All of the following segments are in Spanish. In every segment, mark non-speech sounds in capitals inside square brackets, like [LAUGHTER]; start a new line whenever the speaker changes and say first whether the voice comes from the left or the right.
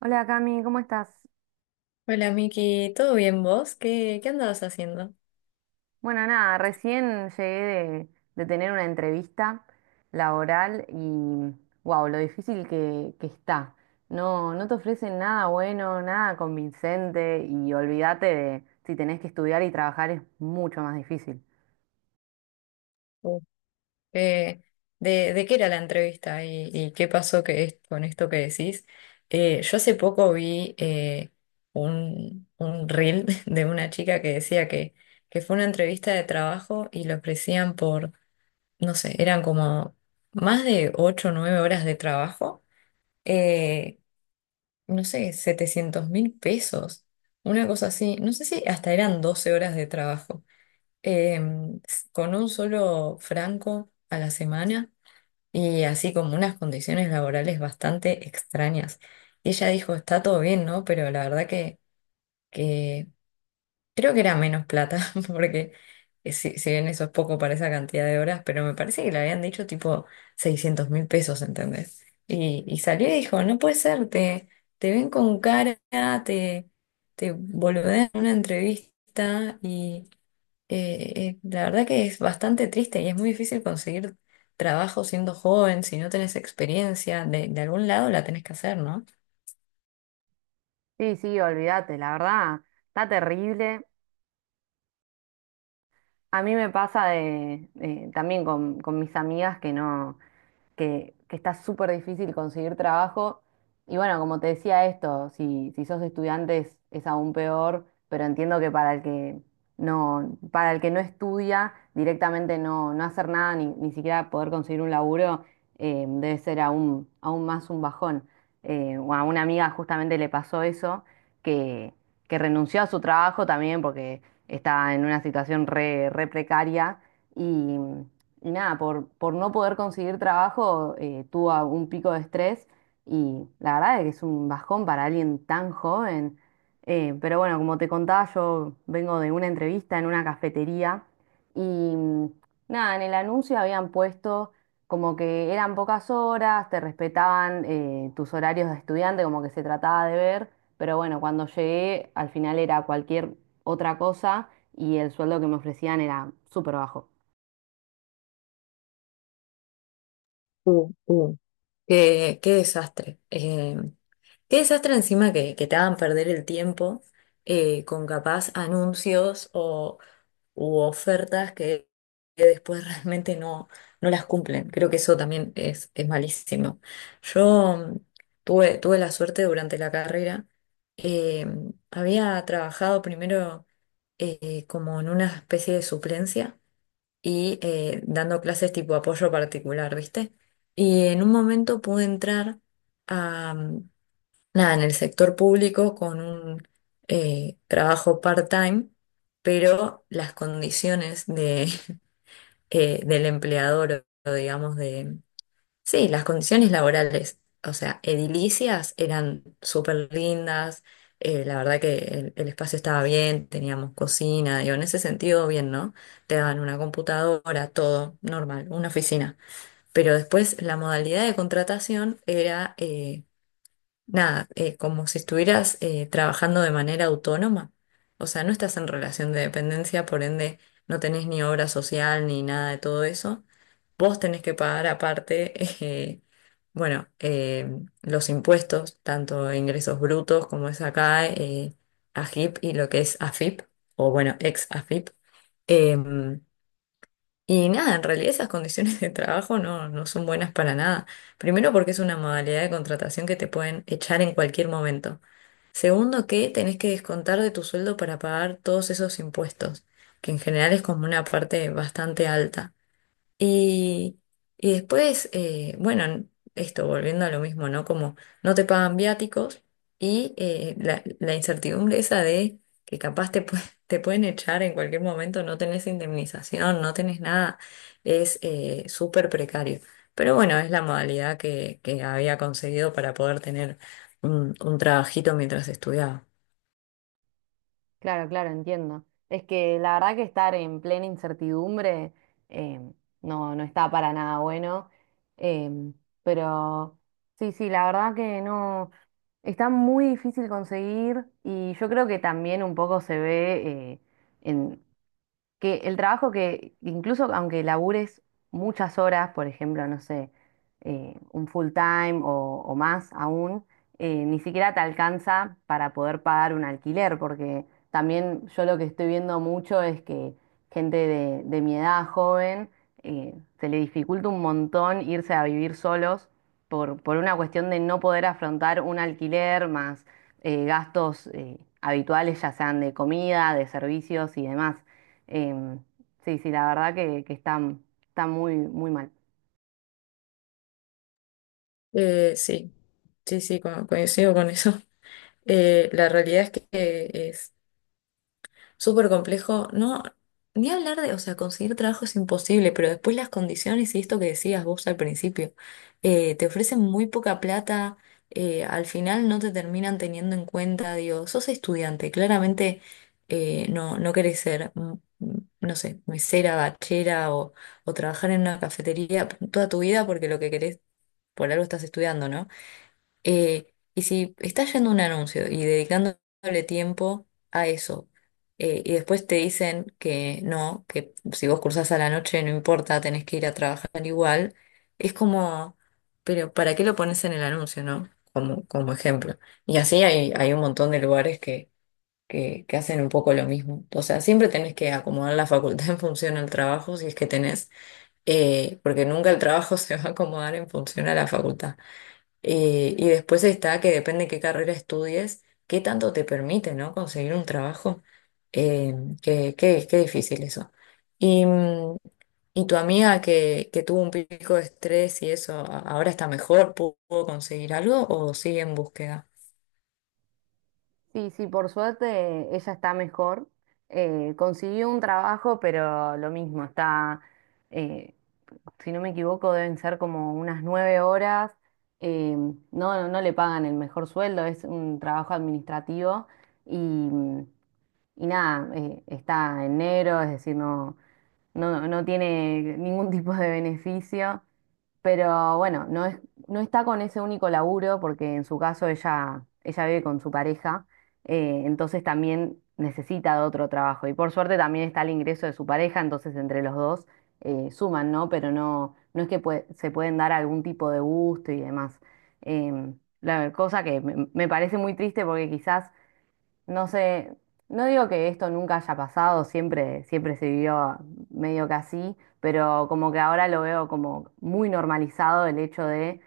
right: Hola Cami, ¿cómo estás?
left: Hola Miki, ¿todo bien vos? ¿Qué andabas haciendo?
right: Bueno, nada, recién llegué de tener una entrevista laboral y wow, lo difícil que está. No, no te ofrecen nada bueno, nada convincente y olvídate de si tenés que estudiar y trabajar es mucho más difícil.
left: ¿O qué- de qué era la entrevista y qué pasó con esto que decís? Yo hace poco vi un reel [LAUGHS] de una chica que decía que fue una entrevista de trabajo y le ofrecían por, no sé, eran como más de 8 o 9 horas de trabajo, eh, no sé, 700.000 pesos, una cosa así, no sé si hasta eran 12 horas de trabajo. em, con un solo franco a la semana y así como unas condiciones laborales bastante extrañas. Y ella dijo, está todo bien, ¿no? Pero la verdad que creo que era menos plata, [LAUGHS] porque si bien eso es poco para esa cantidad de horas, pero me parece que le habían dicho tipo 600.000 pesos, ¿entendés? Y salió y dijo, no puede ser, te ven con cara, te, te boludean en una entrevista y la verdad que es bastante triste y es muy difícil conseguir trabajo siendo joven, si no tenés experiencia, de algún lado la tenés que hacer, ¿no?
right: Sí, sí, olvídate, la verdad, está terrible. A mí me pasa de, también con, mis amigas que no. Que está súper difícil conseguir trabajo. Y bueno, como te decía esto, si sos estudiante es, aún peor, pero entiendo que para el que no, estudia, directamente no, hacer nada, ni siquiera poder conseguir un laburo, debe ser aún más un bajón. O a una amiga justamente le pasó eso, que, que renunció a su trabajo también porque estaba en una situación re, precaria. Y, y nada, por no poder conseguir trabajo, tuvo un pico de estrés y la verdad es que es un bajón para alguien tan joven. Pero bueno, como te contaba, yo vengo de una entrevista en una cafetería y nada, en el anuncio habían puesto como que eran pocas horas, te respetaban tus horarios de estudiante, como que se trataba de ver, pero bueno, cuando llegué al final era cualquier otra cosa y el sueldo que me ofrecían era súper bajo.
left: Uh, uh, qué desastre. Qué desastre encima que te hagan perder el tiempo con capaz anuncios o u ofertas que después [LAUGHS] realmente no, no las cumplen. Creo que eso también es malísimo. Yo tuve la suerte durante la carrera, eh, había trabajado primero como en una especie de suplencia y dando clases tipo apoyo particular, ¿viste? Y en un momento pude entrar a nada, en el sector público con un trabajo part-time, pero las condiciones de, [LAUGHS] del empleador, o digamos, de... Sí, las condiciones laborales, o sea, edilicias eran súper lindas, la verdad que el espacio estaba bien, teníamos cocina, digo, en ese sentido bien, ¿no? Te daban una computadora, todo normal, una oficina. Pero después la modalidad de contratación era... nada, como si estuvieras trabajando de manera autónoma. O sea, no estás en relación de dependencia, por ende no tenés ni obra social ni nada de todo eso. Vos tenés que pagar aparte, [LAUGHS] eh, bueno, eh, los impuestos, tanto ingresos brutos como es acá, AGIP y lo que es AFIP, o bueno, ex AFIP. Em, y nada, en realidad esas condiciones de trabajo no, no son buenas para nada. Primero porque es una modalidad de contratación que te pueden echar en cualquier momento. Segundo que tenés que descontar de tu sueldo para pagar todos esos impuestos, que en general es como una parte bastante alta. Y, y después, bueno, esto volviendo a lo mismo, ¿no? Como no te pagan viáticos y la incertidumbre esa de que [LAUGHS] te pueden echar en cualquier momento, no tenés indemnización, no tenés nada, es súper precario. Pero bueno, es la modalidad que había conseguido para poder tener un trabajito mientras estudiaba.
right: Claro, claro, entiendo. Es que la verdad que estar en plena incertidumbre eh, no, no está para nada bueno. em, pero sí, sí, la verdad que no. Está muy difícil conseguir y yo creo que también un poco se ve eh, que el trabajo que, incluso aunque labures muchas horas, por ejemplo, no sé, un full time o, más aún, ni siquiera te alcanza para poder pagar un alquiler, porque también yo lo que estoy viendo mucho es que gente de, mi edad joven, eh, se le dificulta un montón irse a vivir solos por una cuestión de no poder afrontar un alquiler más gastos habituales, ya sean de comida, de servicios y demás. Em, sí, sí, la verdad que, está muy, muy mal.
left: Sí, sí, sí, coincido con eso. La realidad es que es súper complejo. No, ni hablar de, o sea, conseguir trabajo es imposible, pero después las condiciones y esto que decías vos al principio, te ofrecen muy poca plata, al final no te terminan teniendo en cuenta, digo, sos estudiante, claramente no, no querés ser, no sé, mesera, bachera o trabajar en una cafetería toda tu vida porque lo que querés, por algo estás estudiando, ¿no? Eh, y si estás yendo a un anuncio y dedicándole tiempo a eso, y después te dicen que no, que si vos cursás a la noche no importa, tenés que ir a trabajar igual, es como, pero ¿para qué lo pones en el anuncio, no? Como, como ejemplo. Y así hay, hay un montón de lugares que hacen un poco lo mismo. O sea, siempre tenés que acomodar la facultad en función al trabajo, si es que tenés, porque nunca el trabajo [LAUGHS] se va a acomodar en función a la facultad. Y después está que depende de qué carrera estudies, qué tanto te permite, ¿no? Conseguir un trabajo. Eh, Qué difícil eso. Y, y tu amiga que tuvo un pico de estrés y eso, ¿ahora está mejor? ¿Pudo conseguir algo o sigue en búsqueda?
right: Sí, sí, por suerte ella está mejor. Consiguió un trabajo, pero lo mismo, eh, si no me equivoco, deben ser como unas 9 horas. No, no le pagan el mejor sueldo, es un trabajo administrativo y, y nada, está en negro, es decir, no tiene ningún [LAUGHS] tipo de beneficio, pero bueno, no está con ese único laburo porque en su caso ella, vive con su pareja, entonces también necesita de otro trabajo y por suerte también está el ingreso de su pareja, entonces entre los dos suman, ¿no? Pero no, no es que se pueden dar algún tipo de gusto y demás. La cosa que me parece muy triste porque quizás no sé, no digo que esto nunca haya pasado, siempre, siempre se vivió medio que así, pero como que ahora lo veo como muy normalizado el hecho de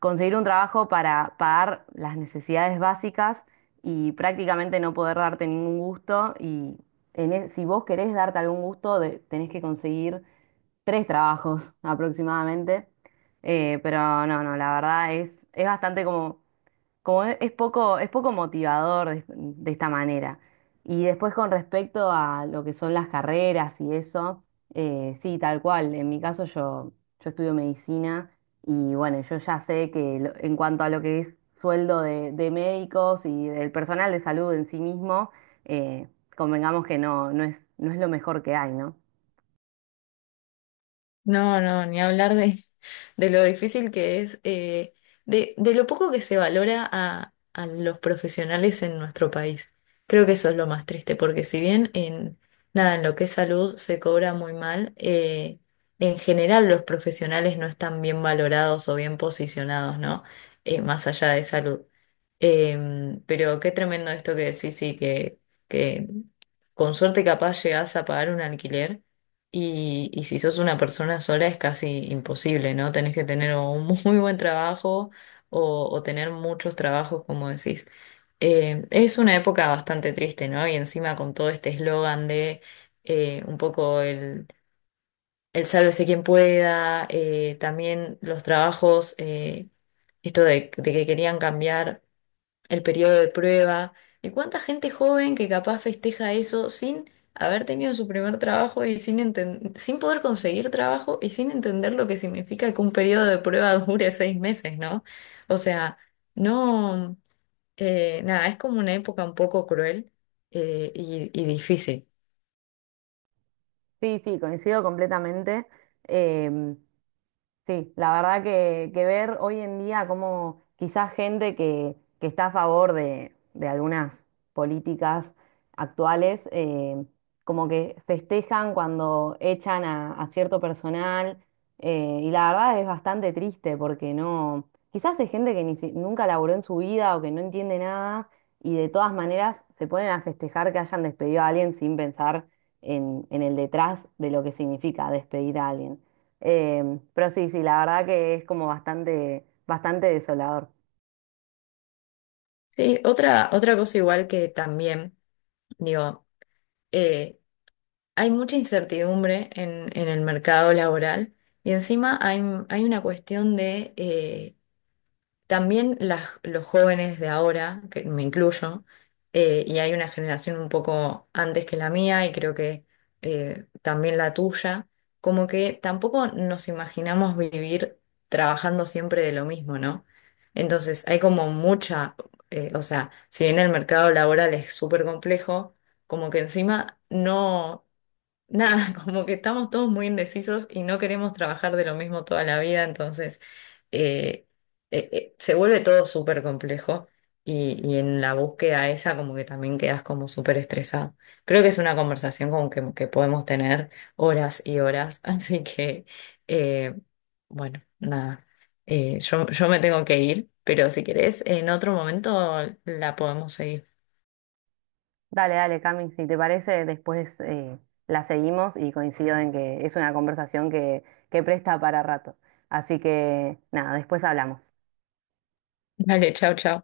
right: conseguir un trabajo para pagar las necesidades básicas y prácticamente no poder darte ningún gusto. Y si vos querés darte algún gusto, tenés que conseguir tres trabajos [LAUGHS] aproximadamente. Pero no, no, la verdad es bastante como es poco motivador de, esta manera. Y después con respecto a lo que son las carreras y eso, sí, tal cual. En mi caso yo, estudio medicina y bueno, yo ya sé que en cuanto a lo que es sueldo de médicos y del personal de salud en sí mismo, eh, convengamos que no, no es lo mejor que hay, ¿no?
left: No, no, ni hablar de lo difícil que es, de lo poco que se valora a los profesionales en nuestro país. Creo que eso es lo más triste, porque si bien en, nada, en lo que es salud se cobra muy mal, en general los profesionales no están bien valorados o bien posicionados, ¿no? Más allá de salud. Pero qué tremendo esto que decís, sí, que con suerte capaz llegás a pagar un alquiler y si sos una persona sola es casi imposible, ¿no? Tenés que tener o un [LAUGHS] muy buen trabajo o tener muchos trabajos, como decís. Es una época bastante triste, ¿no? Y encima con todo este eslogan de un poco el sálvese quien pueda, también los trabajos, esto de que querían cambiar el periodo de prueba, de cuánta gente joven que capaz festeja eso sin haber tenido su primer trabajo y sin poder conseguir trabajo y sin entender lo que significa que un periodo de prueba [LAUGHS] dure 6 meses, ¿no? O sea, no, nada, es como una época un poco cruel y difícil.
right: Sí, sí, coincido completamente. Em, Sí, la verdad que, ver hoy en día como quizás gente que, está a favor de algunas políticas actuales, como que festejan cuando echan a cierto personal, y la verdad es bastante triste porque no, quizás es gente que ni si- nunca laburó en su vida o que no entiende nada y de todas maneras se ponen a festejar que hayan despedido a alguien sin pensar en, el detrás de lo que significa despedir a alguien. Pero sí, sí, la verdad que es como bastante, bastante desolador.
left: Sí, otra, otra cosa igual que también, digo, eh, hay mucha incertidumbre en el mercado laboral. Y encima hay, hay una cuestión de también las, los jóvenes de ahora, que me incluyo, y hay una generación un poco antes que la mía y creo que también la tuya, como que tampoco nos imaginamos vivir trabajando siempre de lo mismo, ¿no? Entonces hay como mucha, o sea, si bien el mercado laboral es súper complejo, como que encima no nada, [LAUGHS] como que estamos todos muy indecisos y no queremos trabajar de lo mismo toda la vida, entonces eh, se vuelve todo súper complejo y en la búsqueda esa como que también quedas como súper estresado. Creo que es una conversación como que podemos tener horas y horas, [LAUGHS] así que eh, bueno, nada, yo, yo me tengo que ir, pero si querés en otro momento la podemos seguir.
right: Dale, dale, Cami, si te parece, después la seguimos y coincido en que es una conversación que, presta para rato. Así que nada, después hablamos.
left: Vale, chao, chao.